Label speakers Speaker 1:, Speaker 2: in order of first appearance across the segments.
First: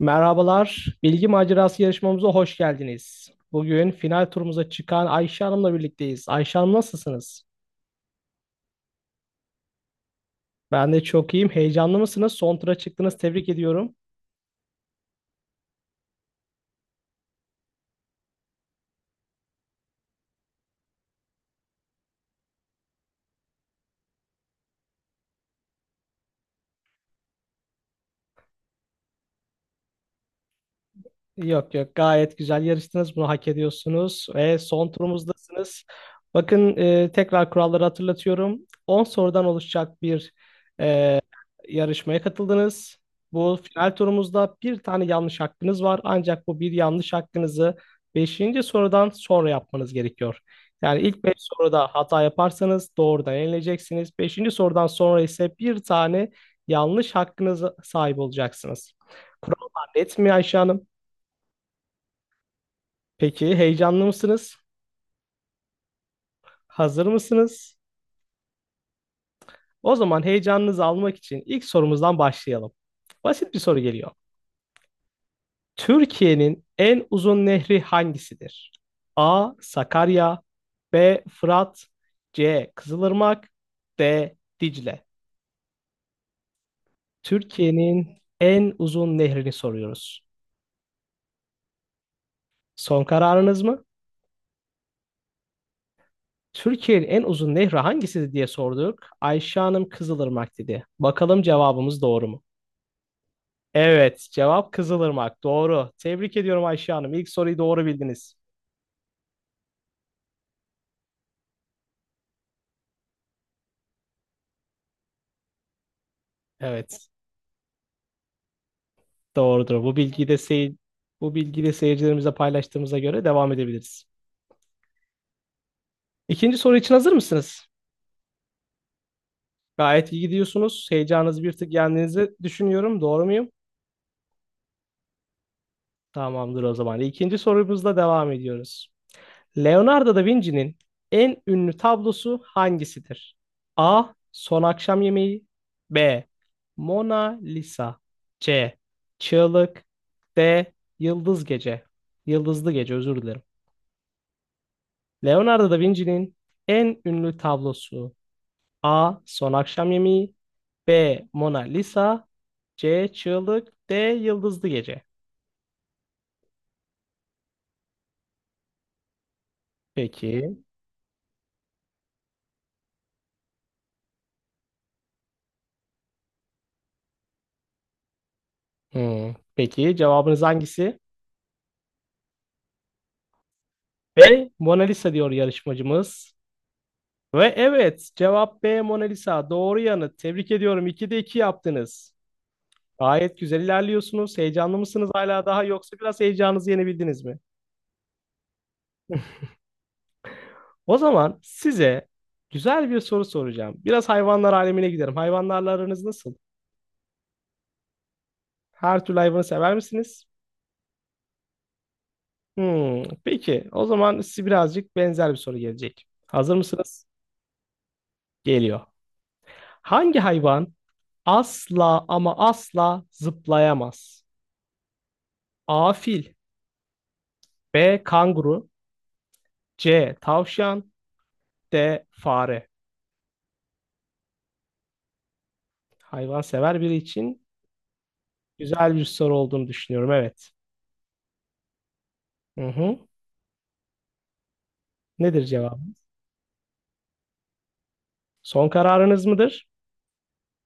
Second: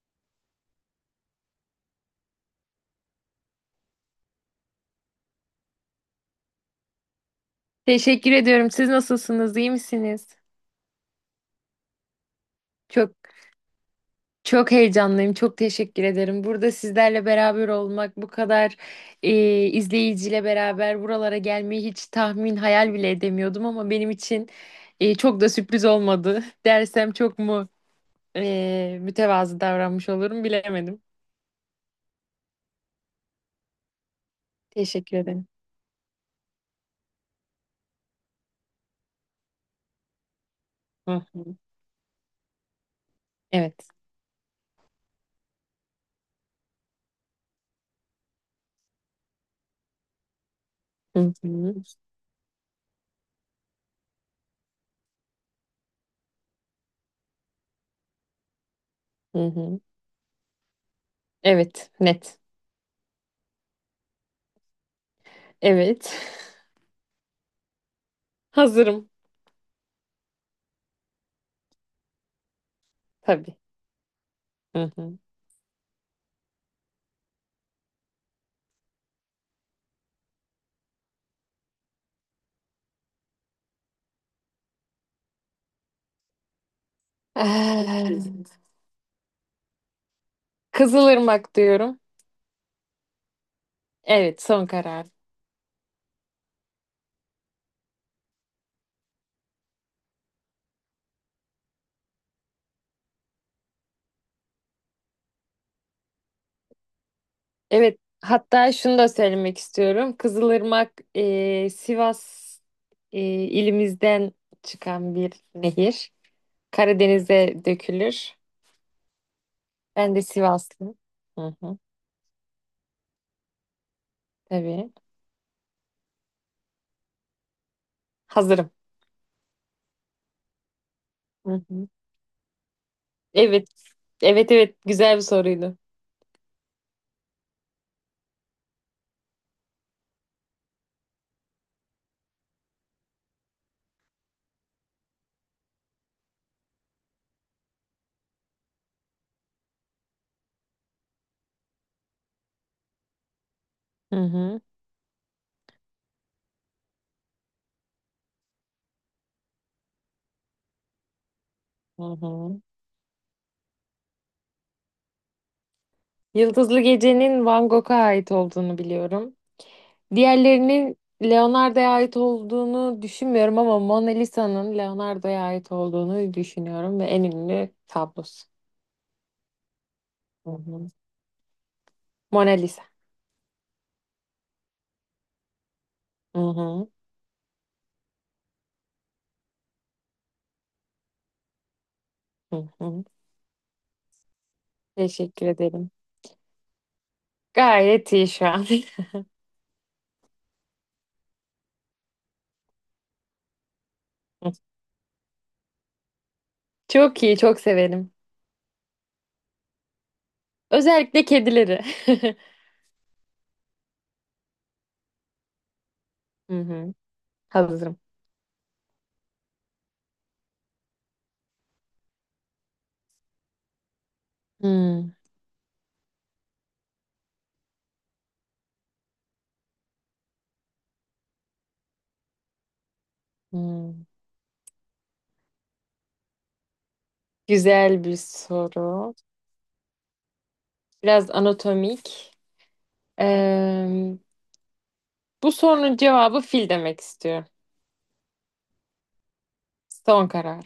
Speaker 1: Merhabalar, Bilgi Macerası yarışmamıza hoş geldiniz. Bugün final turumuza çıkan Ayşe Hanım'la birlikteyiz. Ayşe Hanım nasılsınız?
Speaker 2: Teşekkür ediyorum. Siz nasılsınız? İyi misiniz?
Speaker 1: Ben de çok iyiyim. Heyecanlı mısınız? Son tura
Speaker 2: Çok
Speaker 1: çıktınız. Tebrik ediyorum.
Speaker 2: çok heyecanlıyım. Çok teşekkür ederim. Burada sizlerle beraber olmak, bu kadar izleyiciyle beraber buralara gelmeyi hiç tahmin, hayal bile edemiyordum ama benim için çok da sürpriz olmadı. Dersem çok mu mütevazı davranmış olurum bilemedim.
Speaker 1: Yok yok, gayet güzel yarıştınız. Bunu hak ediyorsunuz ve son
Speaker 2: Teşekkür ederim.
Speaker 1: turumuzdasınız. Bakın, tekrar kuralları hatırlatıyorum. 10 sorudan oluşacak bir e,
Speaker 2: Hı hı.
Speaker 1: yarışmaya katıldınız. Bu
Speaker 2: Evet.
Speaker 1: final turumuzda bir tane yanlış hakkınız var. Ancak bu bir yanlış hakkınızı beşinci sorudan sonra yapmanız gerekiyor. Yani ilk
Speaker 2: Hı
Speaker 1: 5
Speaker 2: hı.
Speaker 1: soruda hata yaparsanız doğrudan eleneceksiniz. Beşinci sorudan sonra ise bir tane yanlış hakkınıza sahip olacaksınız.
Speaker 2: Hı hı.
Speaker 1: Kurallar net mi Ayşe Hanım?
Speaker 2: Evet, net.
Speaker 1: Peki heyecanlı mısınız?
Speaker 2: Evet.
Speaker 1: Hazır mısınız?
Speaker 2: Hazırım
Speaker 1: O zaman heyecanınızı almak için ilk sorumuzdan başlayalım. Basit
Speaker 2: tabii.
Speaker 1: bir soru geliyor.
Speaker 2: Hı hı.
Speaker 1: Türkiye'nin en uzun nehri hangisidir? A. Sakarya, B. Fırat, C. Kızılırmak, D. Dicle.
Speaker 2: Ah.
Speaker 1: Türkiye'nin en uzun nehrini soruyoruz.
Speaker 2: Kızılırmak diyorum.
Speaker 1: Son kararınız mı?
Speaker 2: Evet, son karar.
Speaker 1: Türkiye'nin en uzun nehri hangisidir diye sorduk. Ayşe Hanım Kızılırmak dedi. Bakalım cevabımız doğru mu? Evet, cevap Kızılırmak. Doğru. Tebrik ediyorum Ayşe Hanım. İlk soruyu doğru
Speaker 2: Evet,
Speaker 1: bildiniz.
Speaker 2: hatta şunu da söylemek istiyorum. Kızılırmak Sivas ilimizden çıkan bir nehir.
Speaker 1: Evet.
Speaker 2: Karadeniz'e dökülür.
Speaker 1: Doğrudur. Bu
Speaker 2: Ben de
Speaker 1: bilgiyi de sey
Speaker 2: Sivaslı.
Speaker 1: bu
Speaker 2: Hı
Speaker 1: bilgiyi de
Speaker 2: hı,
Speaker 1: seyircilerimize paylaştığımıza göre devam edebiliriz.
Speaker 2: tabii.
Speaker 1: İkinci soru için hazır mısınız?
Speaker 2: Hazırım.
Speaker 1: Gayet iyi gidiyorsunuz. Heyecanınızı bir
Speaker 2: Hı
Speaker 1: tık
Speaker 2: hı.
Speaker 1: yendiğinizi düşünüyorum. Doğru muyum?
Speaker 2: Evet, evet, evet. Güzel bir soruydu.
Speaker 1: Tamamdır o zaman. İkinci sorumuzla devam ediyoruz. Leonardo da Vinci'nin en ünlü tablosu hangisidir? A. Son Akşam Yemeği, B. Mona Lisa, C. Çığlık, D. Yıldız Gece Yıldızlı Gece. Özür dilerim.
Speaker 2: Hı hı,
Speaker 1: Leonardo da Vinci'nin en ünlü tablosu, A. Son Akşam Yemeği, B. Mona
Speaker 2: hı
Speaker 1: Lisa,
Speaker 2: hı.
Speaker 1: C. Çığlık, D. Yıldızlı Gece.
Speaker 2: Yıldızlı Gece'nin Van Gogh'a ait olduğunu biliyorum.
Speaker 1: Peki.
Speaker 2: Diğerlerinin Leonardo'ya ait olduğunu düşünmüyorum ama Mona Lisa'nın Leonardo'ya ait olduğunu düşünüyorum ve en ünlü tablosu.
Speaker 1: Hmm. Peki cevabınız
Speaker 2: Hı hı.
Speaker 1: hangisi?
Speaker 2: Mona Lisa.
Speaker 1: B. Mona Lisa diyor yarışmacımız.
Speaker 2: Hı hı.
Speaker 1: Ve evet, cevap B. Mona Lisa. Doğru yanıt. Tebrik ediyorum. 2'de 2 yaptınız.
Speaker 2: Hı hı.
Speaker 1: Gayet güzel ilerliyorsunuz. Heyecanlı mısınız hala
Speaker 2: Teşekkür
Speaker 1: daha,
Speaker 2: ederim.
Speaker 1: yoksa biraz heyecanınızı yenebildiniz mi?
Speaker 2: Gayet iyi şu an.
Speaker 1: O zaman size güzel bir soru soracağım. Biraz hayvanlar alemine giderim. Hayvanlarla aranız nasıl?
Speaker 2: Çok iyi, çok severim.
Speaker 1: Her türlü hayvanı sever misiniz?
Speaker 2: Özellikle kedileri.
Speaker 1: Hmm, peki, o zaman size birazcık benzer bir soru gelecek. Hazır
Speaker 2: Hı hı.
Speaker 1: mısınız?
Speaker 2: Hazırım.
Speaker 1: Geliyor. Hangi hayvan asla ama asla zıplayamaz?
Speaker 2: Hı
Speaker 1: A. Fil, B. Kanguru, C. Tavşan, D. Fare.
Speaker 2: hı.
Speaker 1: Hayvan sever biri için
Speaker 2: Güzel bir
Speaker 1: güzel bir
Speaker 2: soru.
Speaker 1: soru olduğunu düşünüyorum. Evet.
Speaker 2: Biraz anatomik.
Speaker 1: Hı hı.
Speaker 2: Eee,
Speaker 1: Nedir
Speaker 2: bu
Speaker 1: cevabı?
Speaker 2: sorunun cevabı fil demek istiyorum.
Speaker 1: Son kararınız mıdır?
Speaker 2: Son karar.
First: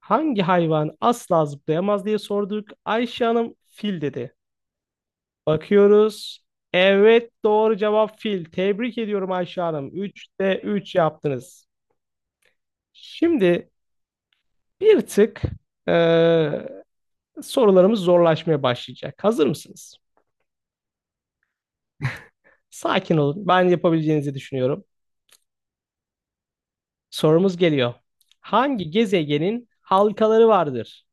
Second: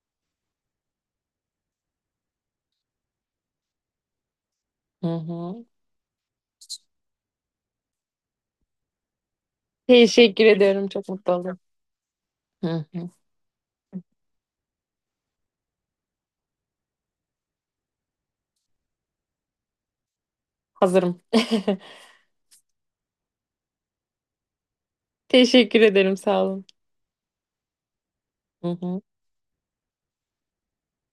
Speaker 1: Hangi hayvan asla zıplayamaz diye sorduk. Ayşe Hanım fil dedi.
Speaker 2: Hı hı.
Speaker 1: Bakıyoruz. Evet, doğru cevap fil. Tebrik ediyorum Ayşe Hanım.
Speaker 2: Teşekkür
Speaker 1: 3'te
Speaker 2: ediyorum.
Speaker 1: 3
Speaker 2: Çok mutlu oldum.
Speaker 1: yaptınız.
Speaker 2: Hı hı.
Speaker 1: Şimdi bir tık eee, sorularımız zorlaşmaya başlayacak. Hazır mısınız?
Speaker 2: Hazırım.
Speaker 1: Sakin olun. Ben yapabileceğinizi düşünüyorum.
Speaker 2: Teşekkür ederim. Sağ olun.
Speaker 1: Sorumuz geliyor.
Speaker 2: Hı
Speaker 1: Hangi
Speaker 2: hı.
Speaker 1: gezegenin halkaları vardır?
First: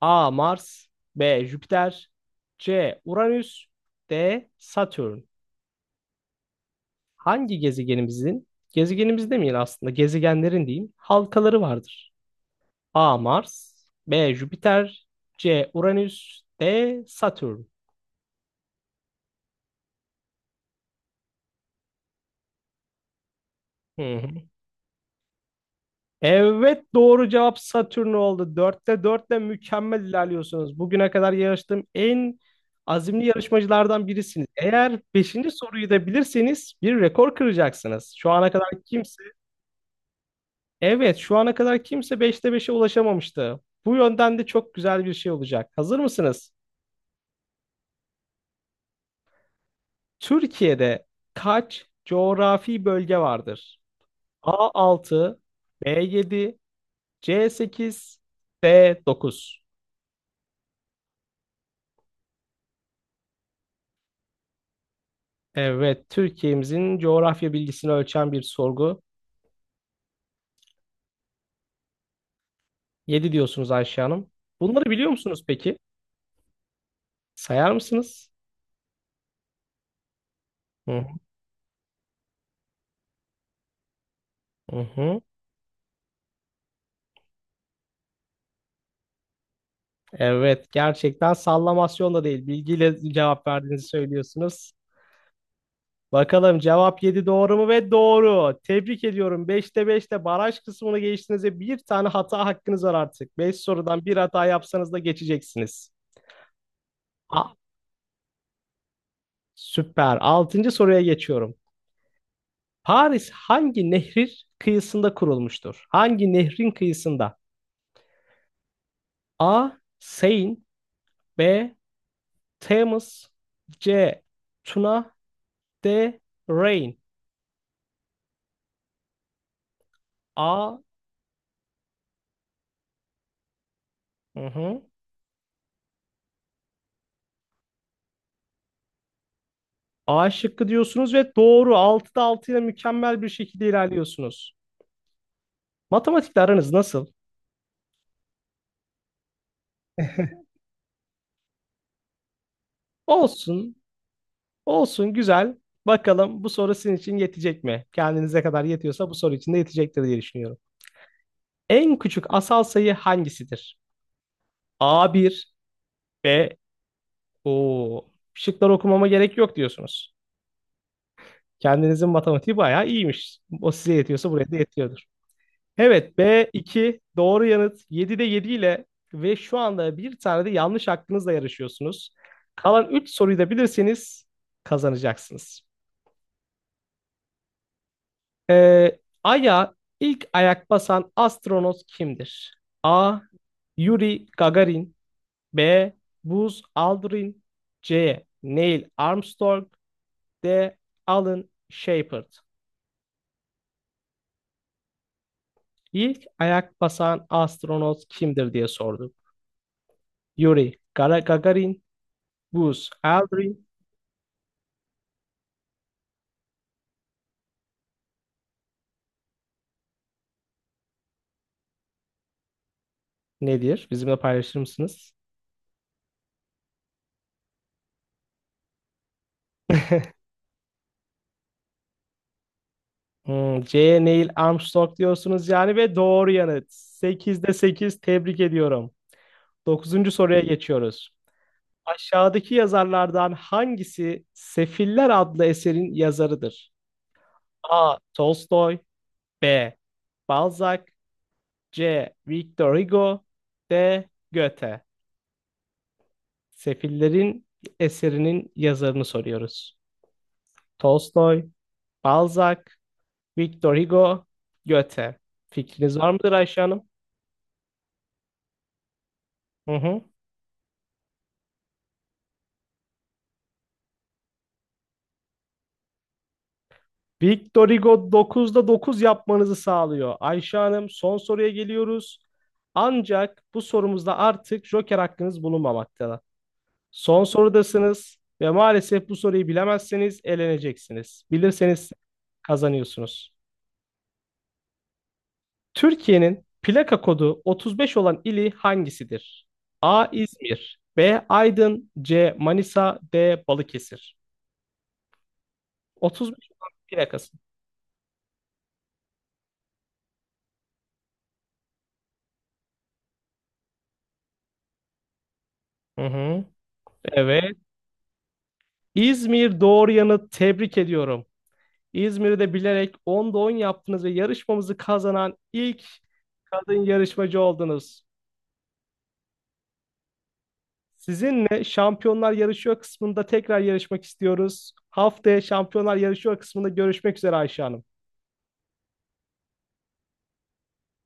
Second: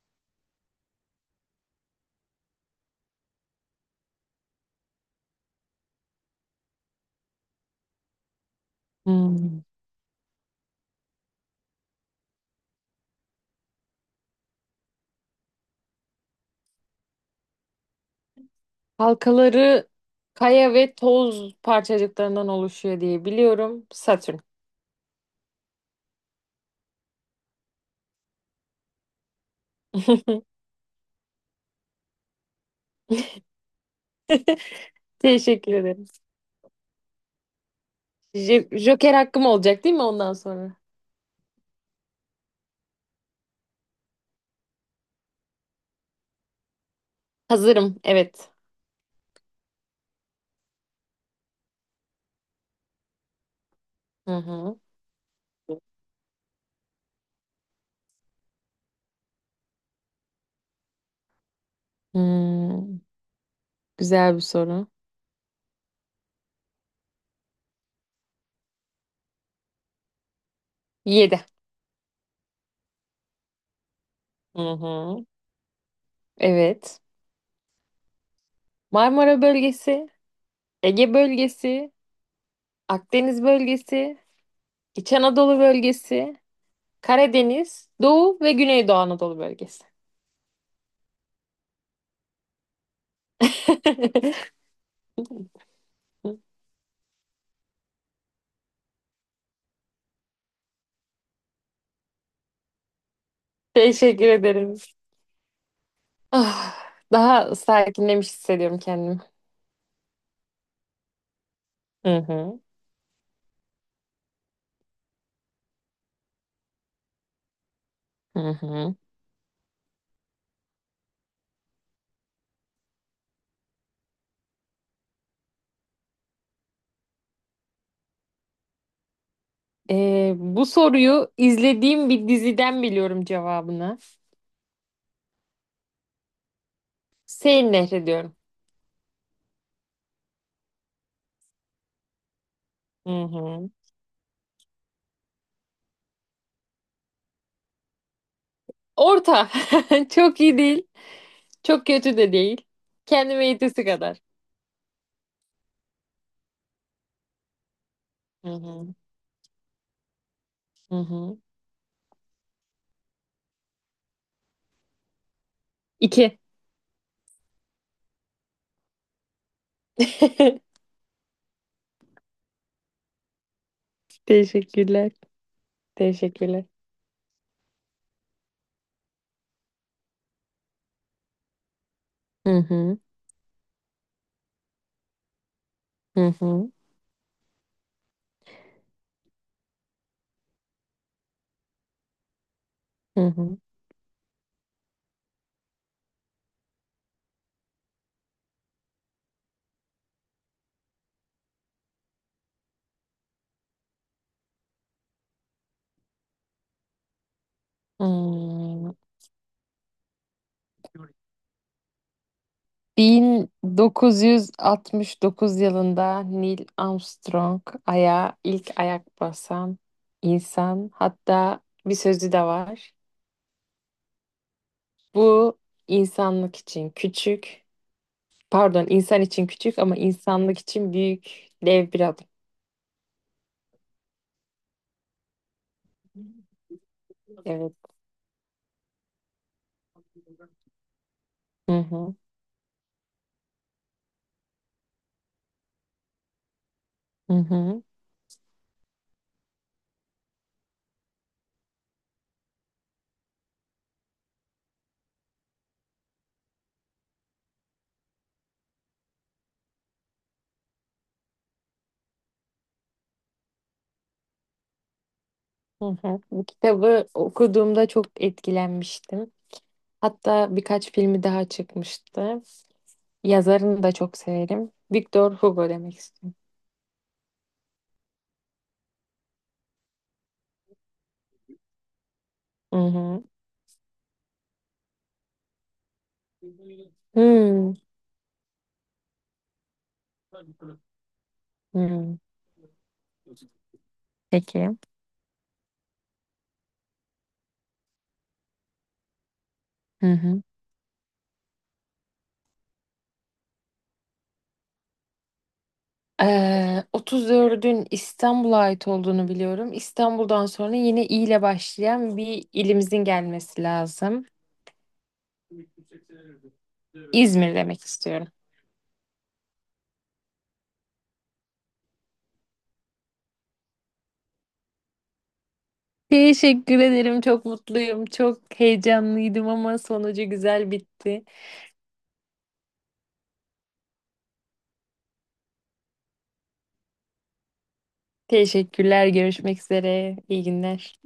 Speaker 1: A. Mars, B. Jüpiter, C. Uranüs, D. Satürn. Hangi gezegenimizin, gezegenimiz demeyelim
Speaker 2: Hmm.
Speaker 1: aslında, gezegenlerin diyeyim, halkaları vardır? A. Mars, B. Jüpiter, C. Uranüs, D. Satürn.
Speaker 2: Halkaları kaya ve toz parçacıklarından oluşuyor diye biliyorum.
Speaker 1: Hı
Speaker 2: Satürn.
Speaker 1: hı. Evet, doğru cevap Satürn oldu. Dörtte dörtle mükemmel ilerliyorsunuz. Bugüne kadar yarıştığım en azimli yarışmacılardan birisiniz. Eğer beşinci
Speaker 2: Teşekkür
Speaker 1: soruyu da
Speaker 2: ederim.
Speaker 1: bilirseniz bir rekor kıracaksınız. Şu ana kadar kimse,
Speaker 2: Joker hakkım olacak değil mi ondan sonra?
Speaker 1: evet şu ana kadar kimse beşte beşe ulaşamamıştı. Bu yönden de çok güzel bir şey olacak. Hazır mısınız?
Speaker 2: Hazırım. Evet.
Speaker 1: Türkiye'de kaç coğrafi bölge vardır?
Speaker 2: Hı
Speaker 1: A.
Speaker 2: hı.
Speaker 1: altı, B. yedi, C. sekiz, D. dokuz.
Speaker 2: Hmm, güzel bir soru.
Speaker 1: Evet, Türkiye'mizin coğrafya bilgisini ölçen bir sorgu.
Speaker 2: Yedi.
Speaker 1: Yedi diyorsunuz Ayşe Hanım.
Speaker 2: Hı
Speaker 1: Bunları biliyor
Speaker 2: hı.
Speaker 1: musunuz peki?
Speaker 2: Evet.
Speaker 1: Sayar mısınız?
Speaker 2: Marmara bölgesi,
Speaker 1: Hı
Speaker 2: Ege bölgesi, Akdeniz bölgesi,
Speaker 1: hı.
Speaker 2: İç
Speaker 1: Hı.
Speaker 2: Anadolu bölgesi, Karadeniz, Doğu ve Güneydoğu Anadolu bölgesi.
Speaker 1: Evet, gerçekten sallamasyon da değil. Bilgiyle cevap verdiğinizi söylüyorsunuz.
Speaker 2: Hı.
Speaker 1: Bakalım cevap 7 doğru mu? Ve doğru. Tebrik ediyorum. Beşte beşte baraj kısmını geçtiniz, bir tane hata hakkınız var artık. 5 sorudan bir
Speaker 2: Teşekkür
Speaker 1: hata
Speaker 2: ederim.
Speaker 1: yapsanız da geçeceksiniz.
Speaker 2: Ah,
Speaker 1: A,
Speaker 2: daha sakinlemiş hissediyorum kendimi.
Speaker 1: süper. Altıncı soruya geçiyorum.
Speaker 2: Hı hı.
Speaker 1: Paris hangi nehrin kıyısında kurulmuştur? Hangi nehrin kıyısında?
Speaker 2: Hı hı.
Speaker 1: A. Seine, B. Thames, C. Tuna, D. Rhine.
Speaker 2: Bu
Speaker 1: A.
Speaker 2: soruyu izlediğim bir diziden biliyorum cevabını.
Speaker 1: Hı hı.
Speaker 2: Seyir Nehri diyorum.
Speaker 1: A şıkkı diyorsunuz ve doğru. Altıda 6 ile mükemmel
Speaker 2: Hı
Speaker 1: bir şekilde
Speaker 2: hı.
Speaker 1: ilerliyorsunuz. Matematikle aranız nasıl?
Speaker 2: Orta. Çok iyi değil. Çok kötü de değil. Kendime
Speaker 1: Olsun,
Speaker 2: yetesi kadar.
Speaker 1: olsun, güzel. Bakalım bu soru sizin için yetecek mi? Kendinize
Speaker 2: Hı
Speaker 1: kadar
Speaker 2: hı.
Speaker 1: yetiyorsa bu soru için de yetecektir diye düşünüyorum.
Speaker 2: Hı hı.
Speaker 1: En küçük asal sayı hangisidir? A. bir,
Speaker 2: İki.
Speaker 1: B. o şıkları okumama gerek yok diyorsunuz. Kendinizin matematiği bayağı iyiymiş. O size yetiyorsa buraya da yetiyordur.
Speaker 2: Teşekkürler.
Speaker 1: Evet, B,
Speaker 2: Teşekkürler.
Speaker 1: iki, doğru yanıt. 7'de 7 ile ve şu anda bir tane de yanlış hakkınızla yarışıyorsunuz.
Speaker 2: Hı
Speaker 1: Kalan
Speaker 2: hı.
Speaker 1: 3 soruyu da bilirseniz kazanacaksınız.
Speaker 2: Hı hı.
Speaker 1: Ee, Ay'a ilk ayak basan astronot kimdir? A.
Speaker 2: Hı hı.
Speaker 1: Yuri Gagarin, B. Buzz Aldrin, C. Neil Armstrong, D. Alan Shepard. İlk ayak basan astronot kimdir diye
Speaker 2: Hmm.
Speaker 1: sorduk. Gagarin, Buzz Aldrin.
Speaker 2: 1969 yılında Neil Armstrong aya ilk ayak basan insan. Hatta bir sözü de var.
Speaker 1: Nedir? Bizimle paylaşır mısınız?
Speaker 2: Bu insanlık için küçük, pardon insan için küçük ama insanlık için büyük dev bir adım.
Speaker 1: Hmm, C. Neil Armstrong diyorsunuz yani, ve doğru yanıt. 8'de
Speaker 2: Evet.
Speaker 1: sekiz, tebrik ediyorum. Dokuzuncu soruya geçiyoruz.
Speaker 2: Hı hı.
Speaker 1: Aşağıdaki yazarlardan hangisi Sefiller adlı eserin yazarıdır?
Speaker 2: Hı hı.
Speaker 1: A. Tolstoy, B. Balzac, C. Victor Hugo, D. Goethe. Sefillerin eserinin yazarını soruyoruz. Tolstoy, Balzac, Victor Hugo, Goethe.
Speaker 2: Hı
Speaker 1: Fikriniz var
Speaker 2: hı.
Speaker 1: mıdır
Speaker 2: Bu
Speaker 1: Ayşe Hanım?
Speaker 2: kitabı okuduğumda çok etkilenmiştim.
Speaker 1: Hı hı.
Speaker 2: Hatta birkaç filmi daha çıkmıştı. Yazarını da çok severim. Victor Hugo demek istiyorum.
Speaker 1: Victorigo 9'da 9 yapmanızı sağlıyor. Ayşe Hanım, son soruya geliyoruz.
Speaker 2: Hı hı.
Speaker 1: Ancak bu sorumuzda artık Joker hakkınız bulunmamaktadır. Son
Speaker 2: Hmm,
Speaker 1: sorudasınız ve maalesef bu soruyu bilemezseniz eleneceksiniz. Bilirseniz
Speaker 2: hmm.
Speaker 1: kazanıyorsunuz.
Speaker 2: Peki.
Speaker 1: Türkiye'nin plaka kodu 35 olan ili hangisidir? A.
Speaker 2: Hı hı.
Speaker 1: İzmir, B. Aydın, C. Manisa, D. Balıkesir. 35 olan plakası.
Speaker 2: 34'ün İstanbul'a ait olduğunu biliyorum. İstanbul'dan sonra yine İ ile başlayan bir ilimizin gelmesi lazım.
Speaker 1: Hı hı.
Speaker 2: İzmir
Speaker 1: Evet.
Speaker 2: demek istiyorum.
Speaker 1: İzmir doğru yanıt, tebrik ediyorum. İzmir'i de bilerek 10'da 10 yaptınız ve yarışmamızı kazanan ilk
Speaker 2: Teşekkür
Speaker 1: kadın
Speaker 2: ederim.
Speaker 1: yarışmacı
Speaker 2: Çok
Speaker 1: oldunuz.
Speaker 2: mutluyum. Çok heyecanlıydım ama sonucu güzel bitti.
Speaker 1: Sizinle Şampiyonlar Yarışıyor kısmında tekrar yarışmak istiyoruz. Haftaya Şampiyonlar Yarışıyor kısmında görüşmek üzere Ayşe Hanım.
Speaker 2: Teşekkürler. Görüşmek üzere. İyi günler.